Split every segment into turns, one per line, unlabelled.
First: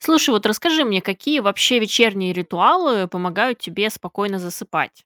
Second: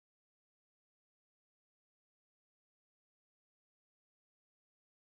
Слушай, вот расскажи мне, какие вообще вечерние ритуалы помогают тебе спокойно засыпать?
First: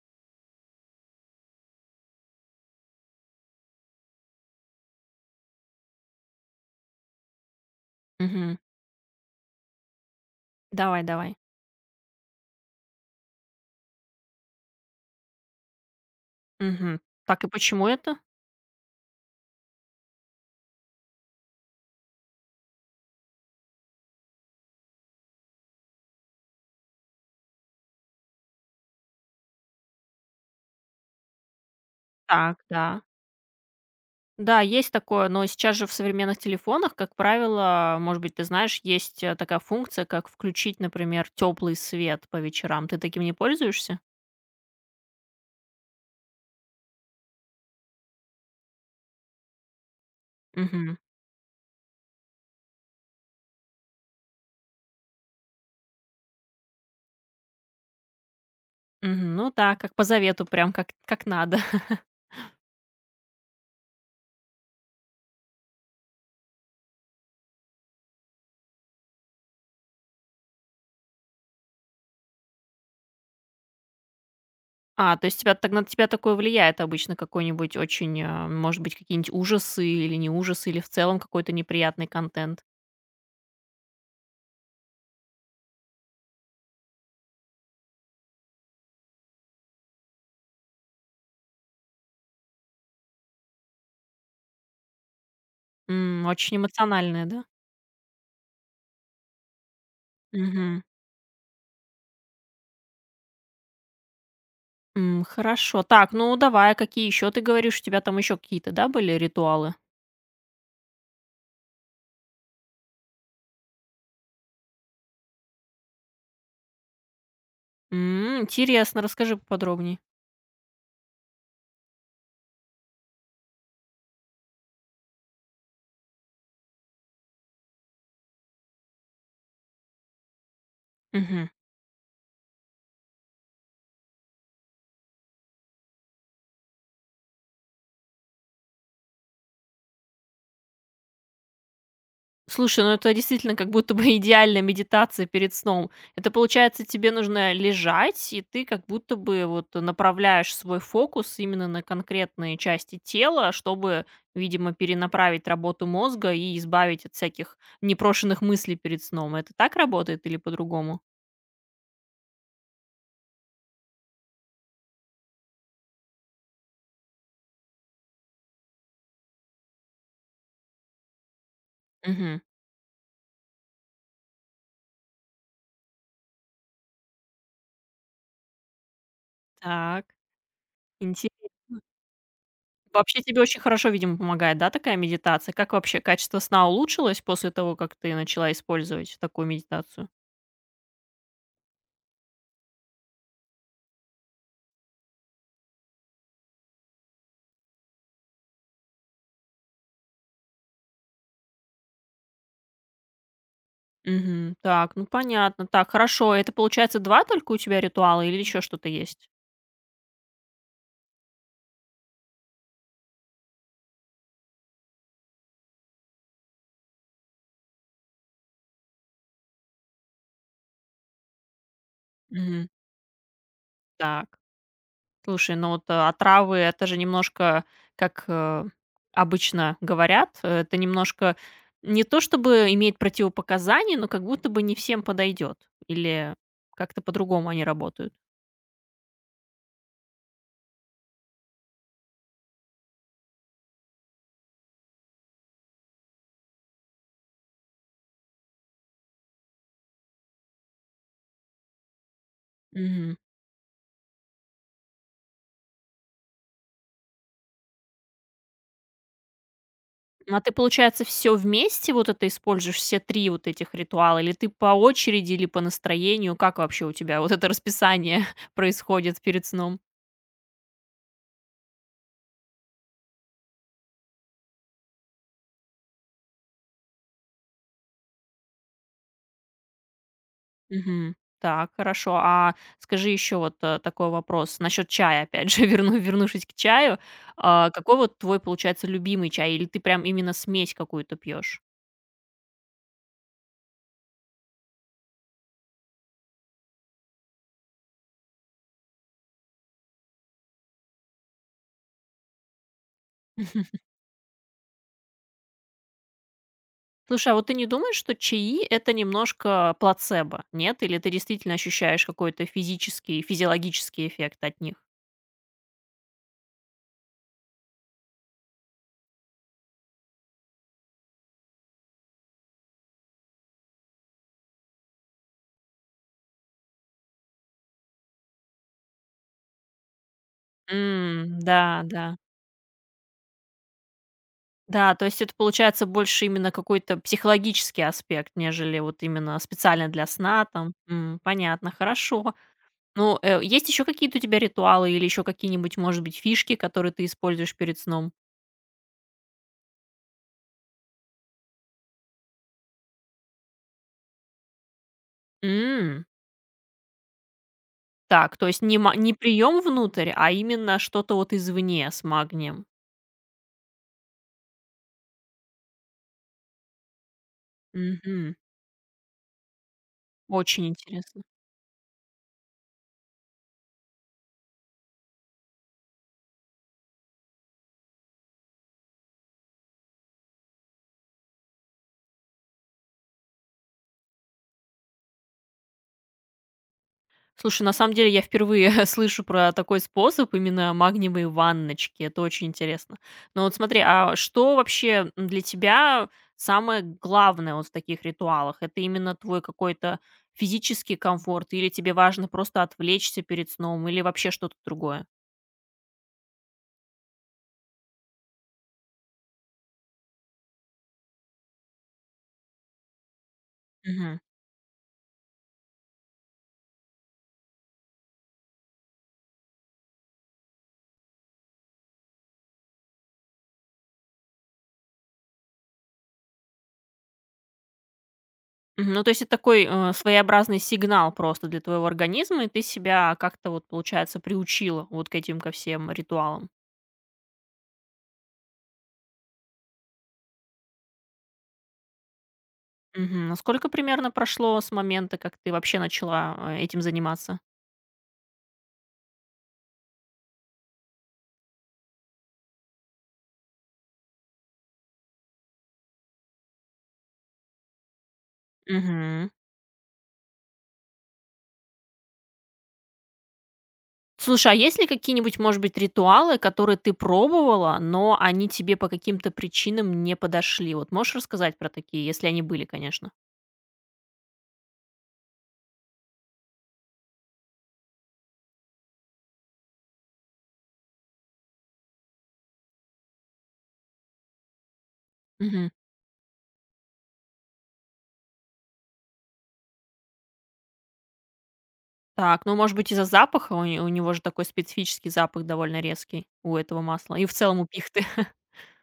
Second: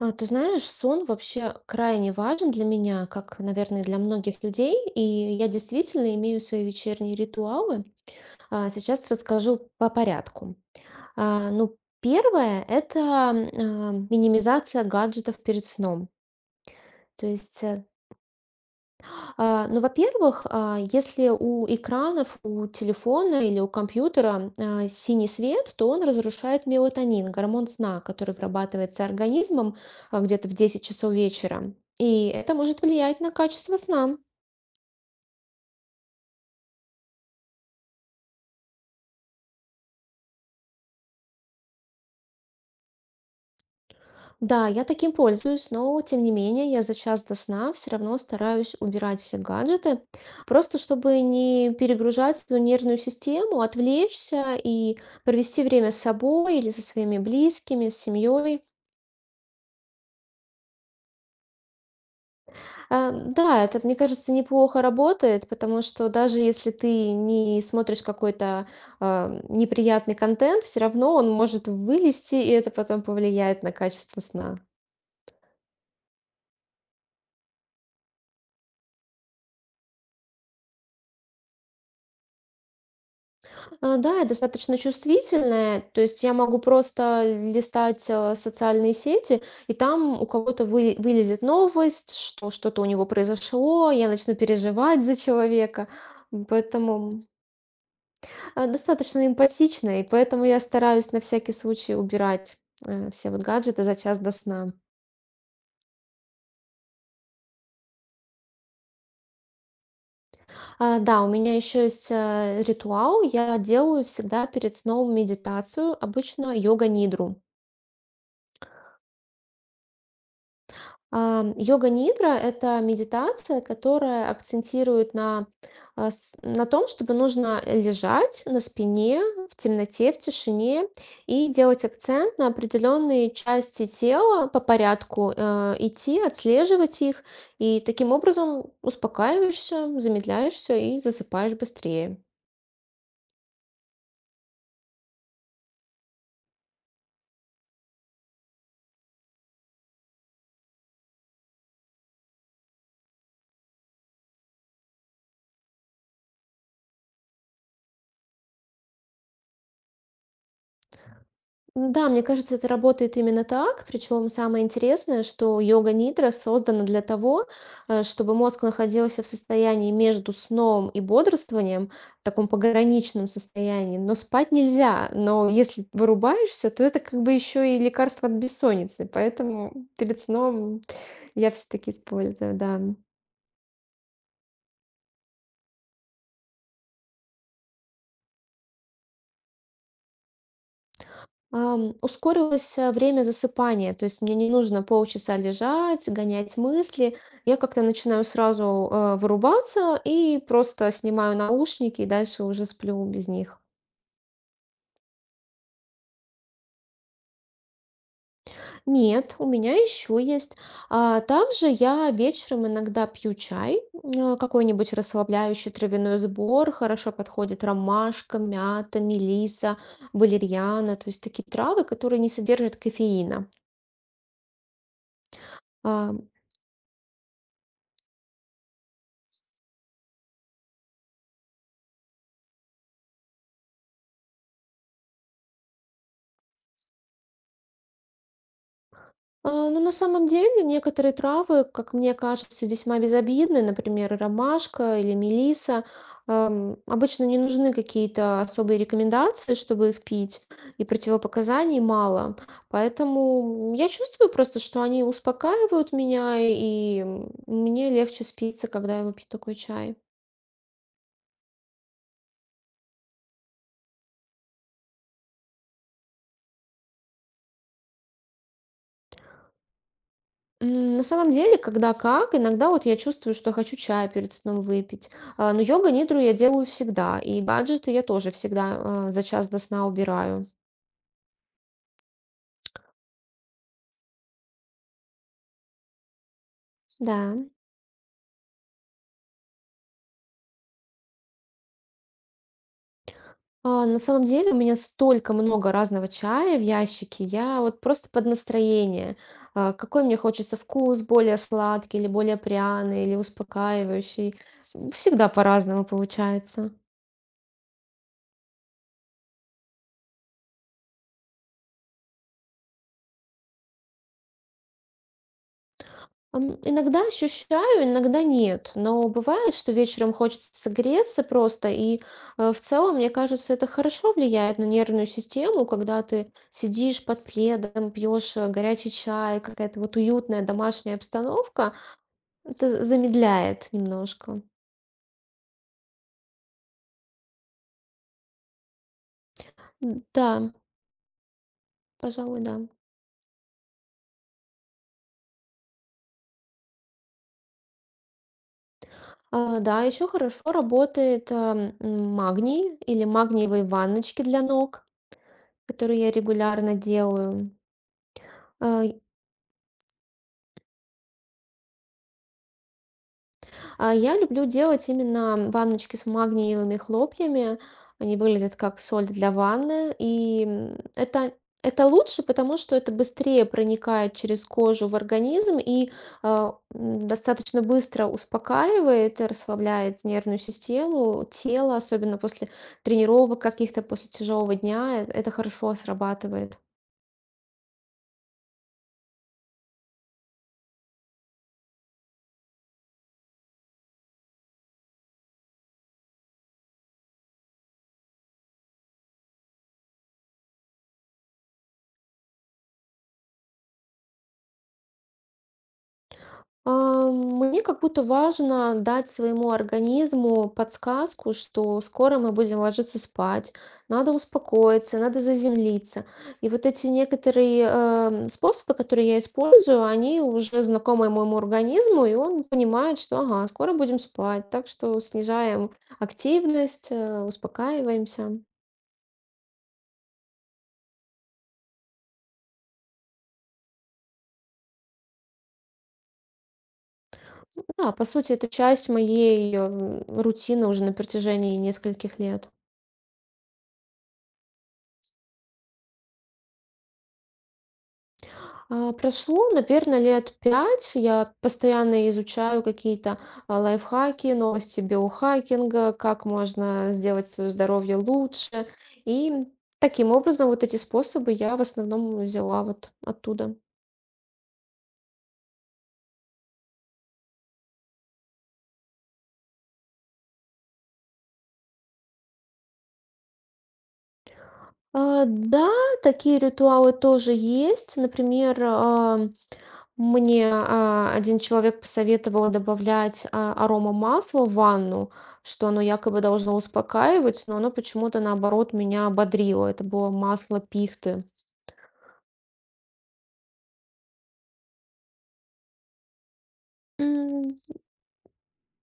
Ты знаешь, сон вообще крайне важен для меня, как, наверное, для многих людей, и я действительно имею свои вечерние ритуалы.
Мгм.
Сейчас расскажу по порядку.
Давай, давай.
Ну, первое– это минимизация гаджетов перед сном.
Мгм.
То
Так, и
есть.
почему это?
Ну, во-первых, если у экранов, у телефона или у компьютера синий свет, то он разрушает мелатонин, гормон сна, который вырабатывается организмом где-то в 10 часов вечера. И это
Так,
может
да.
влиять на качество сна.
Да, есть такое, но сейчас же в современных телефонах, как правило, может быть, ты знаешь, есть такая функция, как включить, например, теплый свет по вечерам. Ты таким не пользуешься?
Да, я таким пользуюсь, но тем не менее я за час до сна все равно стараюсь убирать все гаджеты, просто
Мгм.
чтобы не перегружать свою нервную систему, отвлечься и провести время с собой или со своими близкими, с семьей.
Мгм. Ну да, как по завету, прям как надо.
Да, это, мне кажется, неплохо работает, потому что даже если ты не смотришь какой-то, неприятный контент, все равно он может вылезти, и это потом повлияет на качество сна.
А, то есть тебя так на тебя такое влияет обычно какой-нибудь очень, может быть, какие-нибудь ужасы или не ужасы, или в целом какой-то неприятный контент.
Да, я достаточно чувствительная, то есть я могу просто листать, социальные сети, и там у кого-то вы вылезет новость, что что-то у него произошло, я начну переживать за человека,
М, очень
поэтому
эмоциональное, да?
Достаточно эмпатична, и поэтому я
Мгм.
стараюсь на всякий случай убирать, все вот гаджеты за час до сна.
М, хорошо. Так, ну давай, какие еще ты говоришь, у тебя там еще какие-то, да, были ритуалы?
Да, у меня еще есть, ритуал. Я делаю всегда перед сном медитацию, обычно йога-нидру.
М, интересно, расскажи поподробнее.
Йога нидра– это медитация, которая акцентирует на, на том, чтобы нужно лежать на спине в темноте, в тишине и делать акцент на определенные части тела по порядку, идти, отслеживать их, и таким образом успокаиваешься, замедляешься и засыпаешь быстрее.
Слушай, ну это действительно как будто бы идеальная медитация перед сном. Это получается, тебе нужно лежать, и ты как будто бы вот направляешь свой фокус именно на конкретные части тела, чтобы, видимо, перенаправить работу мозга и избавить от всяких непрошенных мыслей перед сном. Это так работает или по-другому?
Ну, да, мне кажется, это работает именно так. Причем самое интересное, что йога нидра создана для того, чтобы мозг находился в состоянии между сном и бодрствованием, в
Мгм.
таком пограничном состоянии. Но спать нельзя. Но если вырубаешься, то это как бы еще и лекарство от бессонницы. Поэтому
Так,
перед сном
интересно.
я все-таки использую, да.
Вообще тебе очень хорошо, видимо, помогает, да, такая медитация? Как вообще качество сна улучшилось после того, как ты начала использовать такую медитацию?
Ускорилось, время засыпания, то есть мне не нужно полчаса лежать, гонять мысли. Я как-то начинаю сразу, вырубаться и просто снимаю наушники и дальше уже сплю без них.
Мгм. Так, ну понятно. Так, хорошо. Это получается 2 только у тебя ритуала или еще что-то есть?
Нет, у меня еще есть. Также я вечером иногда пью чай, какой-нибудь расслабляющий травяной сбор. Хорошо подходит ромашка, мята, мелиса, валерьяна, то есть такие травы, которые не
Мгм.
содержат кофеина.
Так. Слушай, ну вот,
А,
отравы — это же немножко, как, обычно говорят, это немножко не то чтобы имеет противопоказания, но как будто бы не всем подойдет. Или как-то по-другому они работают?
Ну, на самом деле, некоторые травы, как мне кажется, весьма безобидны, например, ромашка или мелиса. Обычно не нужны какие-то особые рекомендации, чтобы их пить, и противопоказаний мало.
Мгм.
Поэтому я чувствую просто, что они успокаивают меня, и мне легче спится, когда я выпью такой чай.
Ну, а ты, получается, все вместе вот это используешь, все 3 вот этих ритуала, или ты по очереди, или по настроению? Как вообще у тебя вот это расписание происходит перед сном?
На самом деле, когда как, иногда вот я чувствую, что хочу чая перед сном выпить. Но йога-нидру я делаю всегда, и гаджеты я тоже всегда за час до сна убираю.
Мгм. Так, хорошо. А скажи еще вот, такой вопрос насчет чая, опять же, вернувшись к чаю.
Да.
А, какой вот твой, получается, любимый чай? Или ты прям именно смесь какую-то пьешь?
На самом деле у меня столько много разного чая в ящике, я вот просто под настроение. Какой мне хочется вкус, более сладкий или более пряный, или успокаивающий. Всегда по-разному получается.
Слушай, а вот ты не думаешь, что чаи — это немножко плацебо, нет? Или ты действительно ощущаешь какой-то физический, физиологический эффект от них?
Иногда ощущаю, иногда нет. Но бывает, что вечером хочется согреться просто, и, в целом, мне кажется, это хорошо влияет на нервную систему, когда ты сидишь под пледом, пьешь, горячий чай, какая-то вот уютная домашняя
М,
обстановка.
да, да.
Это замедляет немножко.
Да, то есть это получается больше именно какой-то психологический аспект, нежели вот именно специально для
Да,
сна там. М, понятно, хорошо.
пожалуй, да.
Ну, есть еще какие-то у тебя ритуалы или еще какие-нибудь, может быть, фишки, которые ты используешь перед сном?
Да, еще хорошо работает, магний или магниевые ванночки для ног, которые
М,
я регулярно делаю.
так, то есть
А
не прием внутрь, а именно что-то вот извне с магнием.
Я люблю делать именно ванночки с магниевыми хлопьями. Они
Мгм.
выглядят как соль для ванны. И,
Очень интересно.
это лучше, потому что это быстрее проникает через кожу в организм и, достаточно быстро успокаивает, расслабляет нервную систему, тело, особенно после тренировок каких-то, после тяжелого дня. Это хорошо срабатывает.
Слушай, на самом деле я впервые слышу про такой способ, именно магниевые ванночки. Это очень интересно. Но вот смотри, а что вообще для тебя самое главное вот в таких ритуалах? Это именно твой какой-то физический комфорт, или тебе важно просто отвлечься перед сном, или вообще что-то другое?
Мне как будто важно дать своему организму подсказку, что скоро мы будем ложиться спать, надо
Мгм.
успокоиться, надо заземлиться. И вот эти некоторые способы, которые я использую, они уже знакомы моему организму, и он понимает, что ага, скоро будем спать, так что снижаем активность, успокаиваемся.
Мгм. Ну, то есть это такой своеобразный сигнал просто для твоего организма, и ты себя как-то вот, получается, приучила вот к этим ко всем ритуалам.
Ну, да, по сути, это часть моей рутины уже на протяжении нескольких лет.
Мгм. А сколько примерно прошло с момента, как ты вообще начала, этим заниматься?
Прошло, наверное, лет пять. Я постоянно изучаю какие-то лайфхаки, новости биохакинга, как можно сделать свое здоровье лучше.
Мгм.
И таким образом вот эти способы я в основном взяла вот оттуда.
Слушай, а есть ли какие-нибудь, может быть, ритуалы, которые ты пробовала, но они тебе по каким-то причинам не подошли? Вот можешь рассказать про такие, если они были, конечно?
Да, такие ритуалы тоже есть. Например, мне, один человек посоветовал добавлять, аромамасло в ванну, что
Мгм.
оно якобы должно успокаивать, но оно почему-то, наоборот, меня ободрило. Это было масло пихты.
Так, ну, может быть, из-за запаха? У не У него же такой специфический запах довольно резкий, у этого масла, и в
М,
целом у пихты.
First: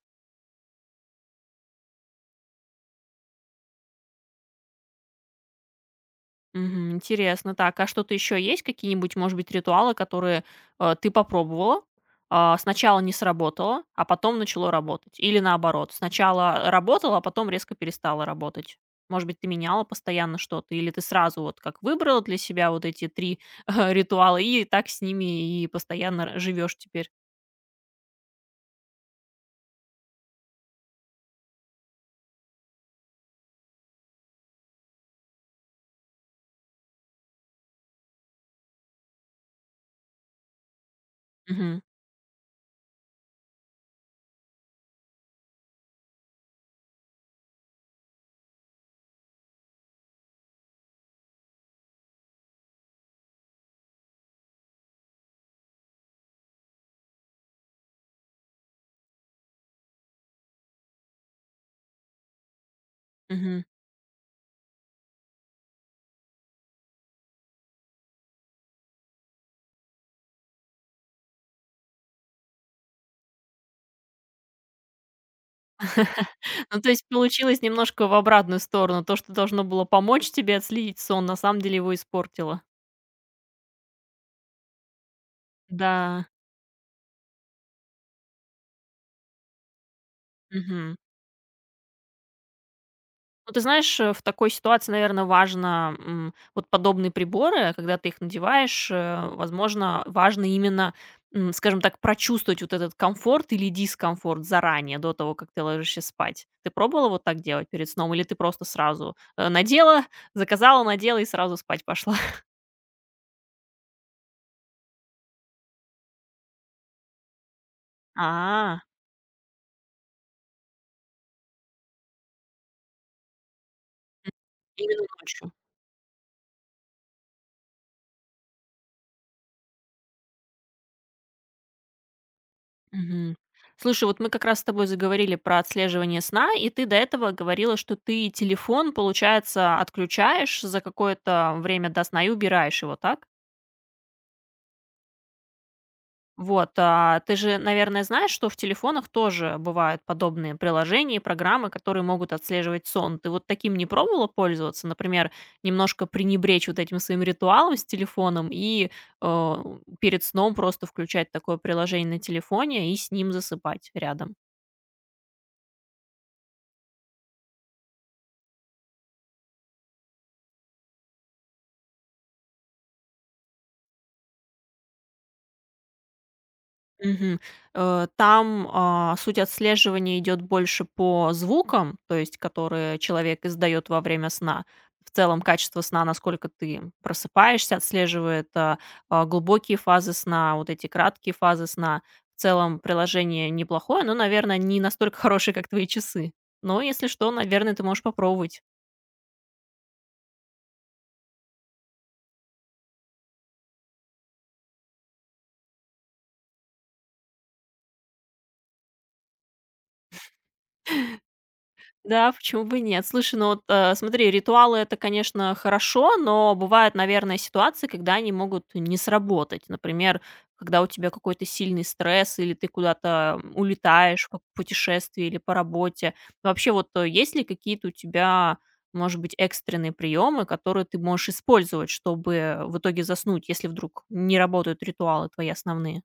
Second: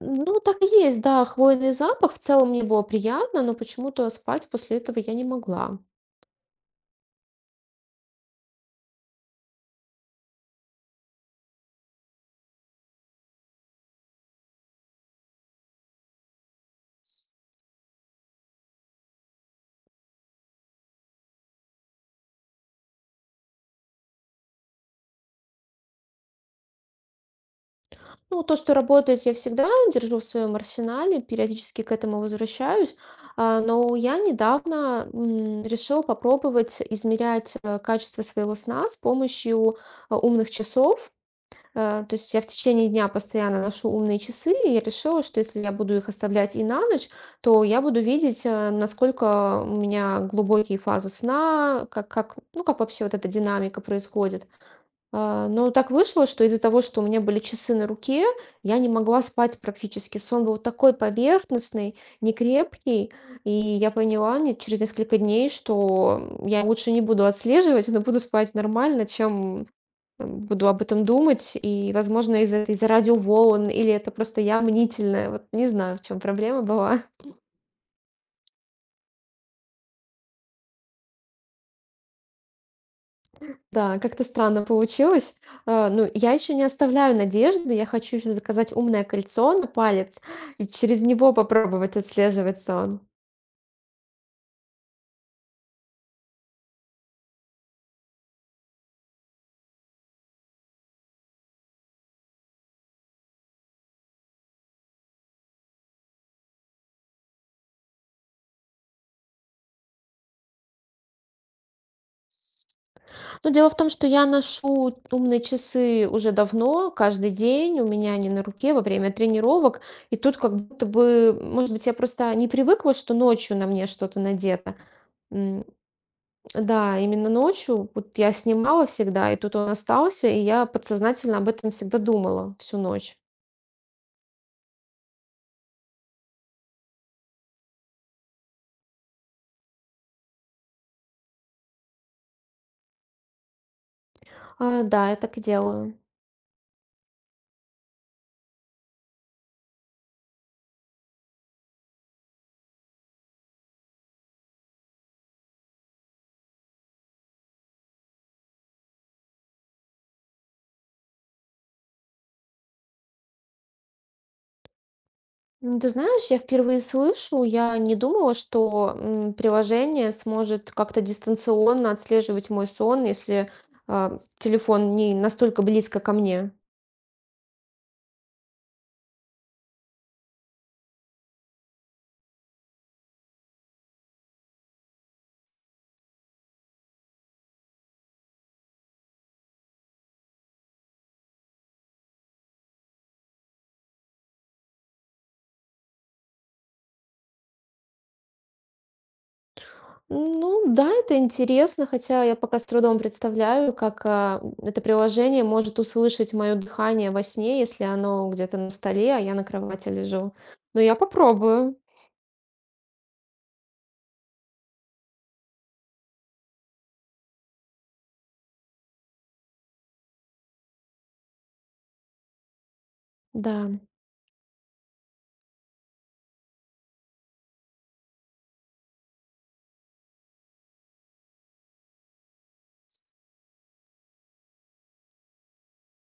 ну, так и есть, да, хвойный запах. В целом мне было приятно, но почему-то спать после этого я не могла.
Мгм. Интересно. Так, а что-то еще есть? Какие-нибудь, может быть, ритуалы, которые ты попробовала, сначала не сработало, а потом начало работать? Или наоборот, сначала работало, а потом резко перестало работать? Может быть, ты меняла постоянно что-то? Или ты сразу вот как выбрала для себя вот эти три ритуала и так с ними и постоянно живешь теперь?
Ну, то, что работает, я всегда держу в своем арсенале, периодически к этому возвращаюсь. Но я недавно решила попробовать измерять качество своего сна с помощью умных часов.
Мгм.
То есть я в течение дня постоянно ношу умные часы, и я решила, что если я буду их оставлять и на ночь, то я буду видеть, насколько у меня глубокие фазы сна, ну, как вообще вот эта динамика происходит. Но так вышло, что из-за того, что у меня были часы на руке, я не могла спать практически. Сон был такой поверхностный, некрепкий, и
Мгм.
я поняла через несколько дней, что я лучше не буду отслеживать, но буду спать нормально, чем буду об этом думать. И, возможно, из-за из радиоволн, или это просто я мнительная. Вот не знаю, в чем проблема
Ну, то
была.
есть получилось немножко в обратную сторону. То, что должно было помочь тебе отследить сон, на самом деле его испортило.
Да, как-то странно получилось. Ну,
Да.
я еще не оставляю надежды. Я хочу еще заказать умное кольцо на палец и
Мгм.
через него попробовать отслеживать сон.
Ну, ты знаешь, в такой ситуации, наверное, важно, м, вот подобные приборы, когда ты их надеваешь, возможно, важно именно, м, скажем так, прочувствовать вот этот комфорт или дискомфорт заранее, до того, как ты ложишься спать. Ты пробовала вот так делать перед сном или ты просто сразу, надела, заказала, надела и сразу спать пошла?
Но дело в том, что я ношу умные часы уже давно, каждый день. У меня они на руке во
А,
время тренировок. И тут как будто бы, может быть, я просто не привыкла, что ночью на мне что-то надето.
именно ночью.
М, Да, именно ночью. Вот я снимала всегда, и тут он остался, и я подсознательно об этом всегда думала всю ночь.
Мгм. Слушай, вот мы как раз с тобой заговорили про отслеживание сна, и ты до этого говорила, что ты телефон, получается, отключаешь за какое-то время до сна и убираешь его, так?
Да, я так и делаю.
Вот, а, ты же, наверное, знаешь, что в телефонах тоже бывают подобные приложения и программы, которые могут отслеживать сон. Ты вот таким не пробовала пользоваться? Например, немножко пренебречь вот этим своим ритуалом с телефоном и э, перед сном просто включать такое приложение на телефоне и с ним засыпать рядом.
Ну, ты знаешь, я впервые слышу, я не думала, что приложение сможет как-то дистанционно отслеживать мой сон, если телефон не настолько близко ко мне.
Мгм. Там, суть отслеживания идет больше по звукам, то есть которые человек издает во время сна. В целом качество сна, насколько ты просыпаешься, отслеживает, глубокие фазы сна, вот эти краткие фазы сна. В целом приложение неплохое, но, наверное, не настолько хорошее, как твои часы. Но если что, наверное, ты можешь попробовать.
Ну да, это интересно, хотя я пока с трудом представляю, как это приложение может услышать мое дыхание во сне, если оно где-то на столе, а я на кровати лежу. Но я попробую.
Да, почему бы и нет? Слушай, ну вот, смотри, ритуалы — это, конечно, хорошо, но бывают, наверное, ситуации, когда они могут не сработать. Например, когда у тебя какой-то сильный стресс или ты куда-то
Да.
м, улетаешь по путешествии или по работе. Вообще, вот есть ли какие-то у тебя, может быть, экстренные приемы, которые ты можешь использовать, чтобы в итоге заснуть, если вдруг не работают ритуалы твои основные?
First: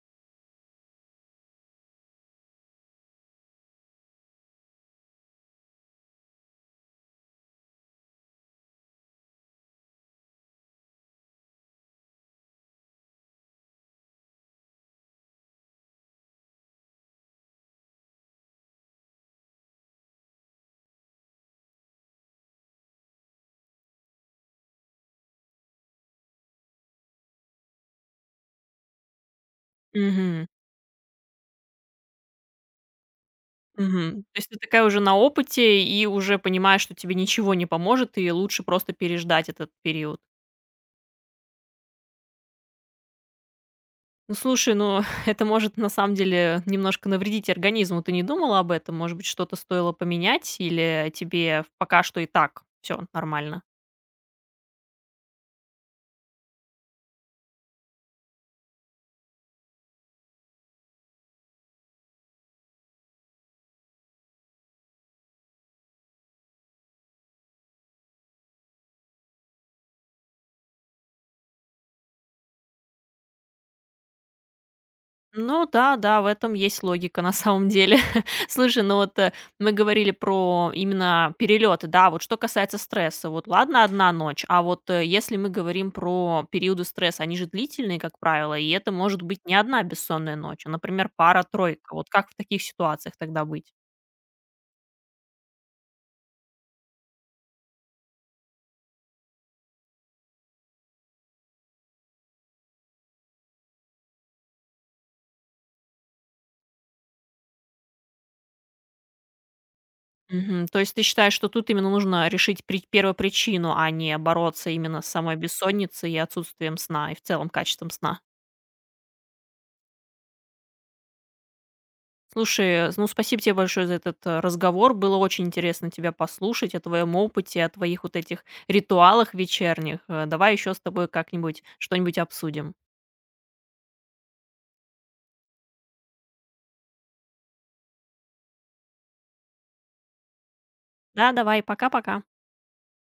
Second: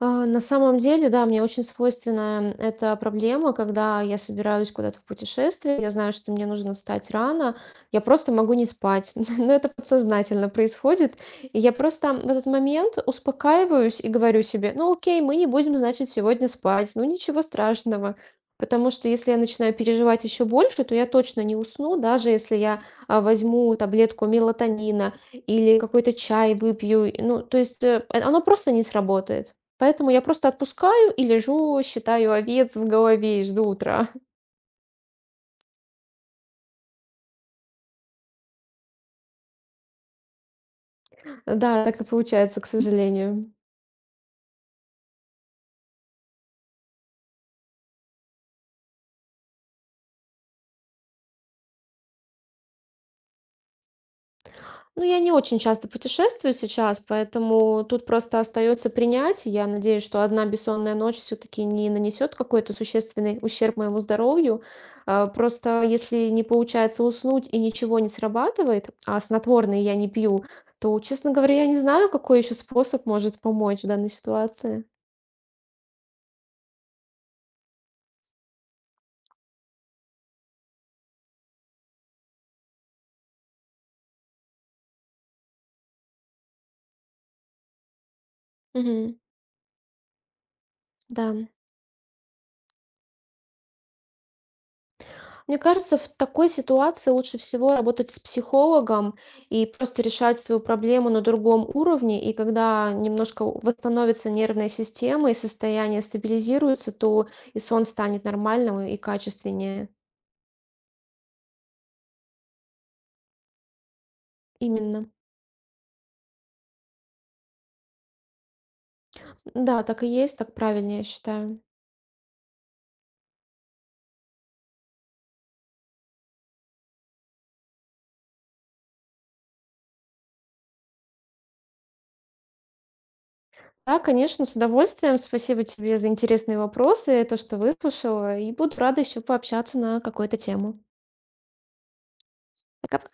На самом деле, да, мне очень свойственна эта проблема, когда я собираюсь куда-то в путешествие, я знаю, что мне нужно встать рано, я просто могу не спать. Но это подсознательно происходит. И я просто в этот момент успокаиваюсь и говорю себе, ну окей, мы не будем, значит, сегодня спать, ну ничего страшного. Потому что если я начинаю переживать еще больше, то я точно не усну, даже если я возьму таблетку мелатонина или какой-то чай выпью. Ну, то есть оно просто не сработает. Поэтому я
Мгм.
просто отпускаю и лежу, считаю овец в голове и жду утра.
Мгм. То есть ты такая уже на опыте и уже понимаешь, что тебе ничего не поможет, и лучше просто переждать этот период.
Да, так и получается, к сожалению.
Ну, слушай, ну, это может на самом деле немножко навредить организму. Ты не думала об этом? Может быть, что-то стоило поменять, или тебе пока что и так все нормально?
Ну, я не очень часто путешествую сейчас, поэтому тут просто остается принять. Я надеюсь, что одна бессонная ночь все-таки не нанесет какой-то существенный ущерб моему здоровью. Просто если не получается уснуть и ничего не срабатывает, а снотворные я не пью, то, честно говоря, я не знаю, какой еще способ может помочь в данной ситуации.
Ну да, да, в этом есть логика на самом деле. Слушай, ну вот мы говорили про именно перелеты, да, вот что касается стресса, вот ладно одна ночь, а вот если мы говорим про периоды стресса, они же длительные, как правило, и это
Мгм.
может быть не одна бессонная ночь, а, например,
Да.
пара-тройка. Вот как в таких ситуациях тогда быть?
Мне кажется, в такой ситуации лучше всего работать с психологом и просто решать свою проблему на другом уровне. И когда немножко восстановится нервная система и состояние стабилизируется, то и сон станет нормальным и качественнее.
Мгм. То есть ты считаешь, что тут именно нужно решить первопричину, а не бороться именно с
Именно.
самой бессонницей и отсутствием сна, и в целом качеством сна?
Да, так и есть, так правильнее, я считаю.
Слушай, ну спасибо тебе большое за этот разговор. Было очень интересно тебя послушать о твоем опыте, о твоих вот этих ритуалах вечерних. Давай еще с тобой как-нибудь что-нибудь обсудим.
Да, конечно, с удовольствием. Спасибо тебе за интересные вопросы, то, что выслушала, и буду рада еще пообщаться на какую-то тему.
Да, давай, пока-пока.
Пока-пока.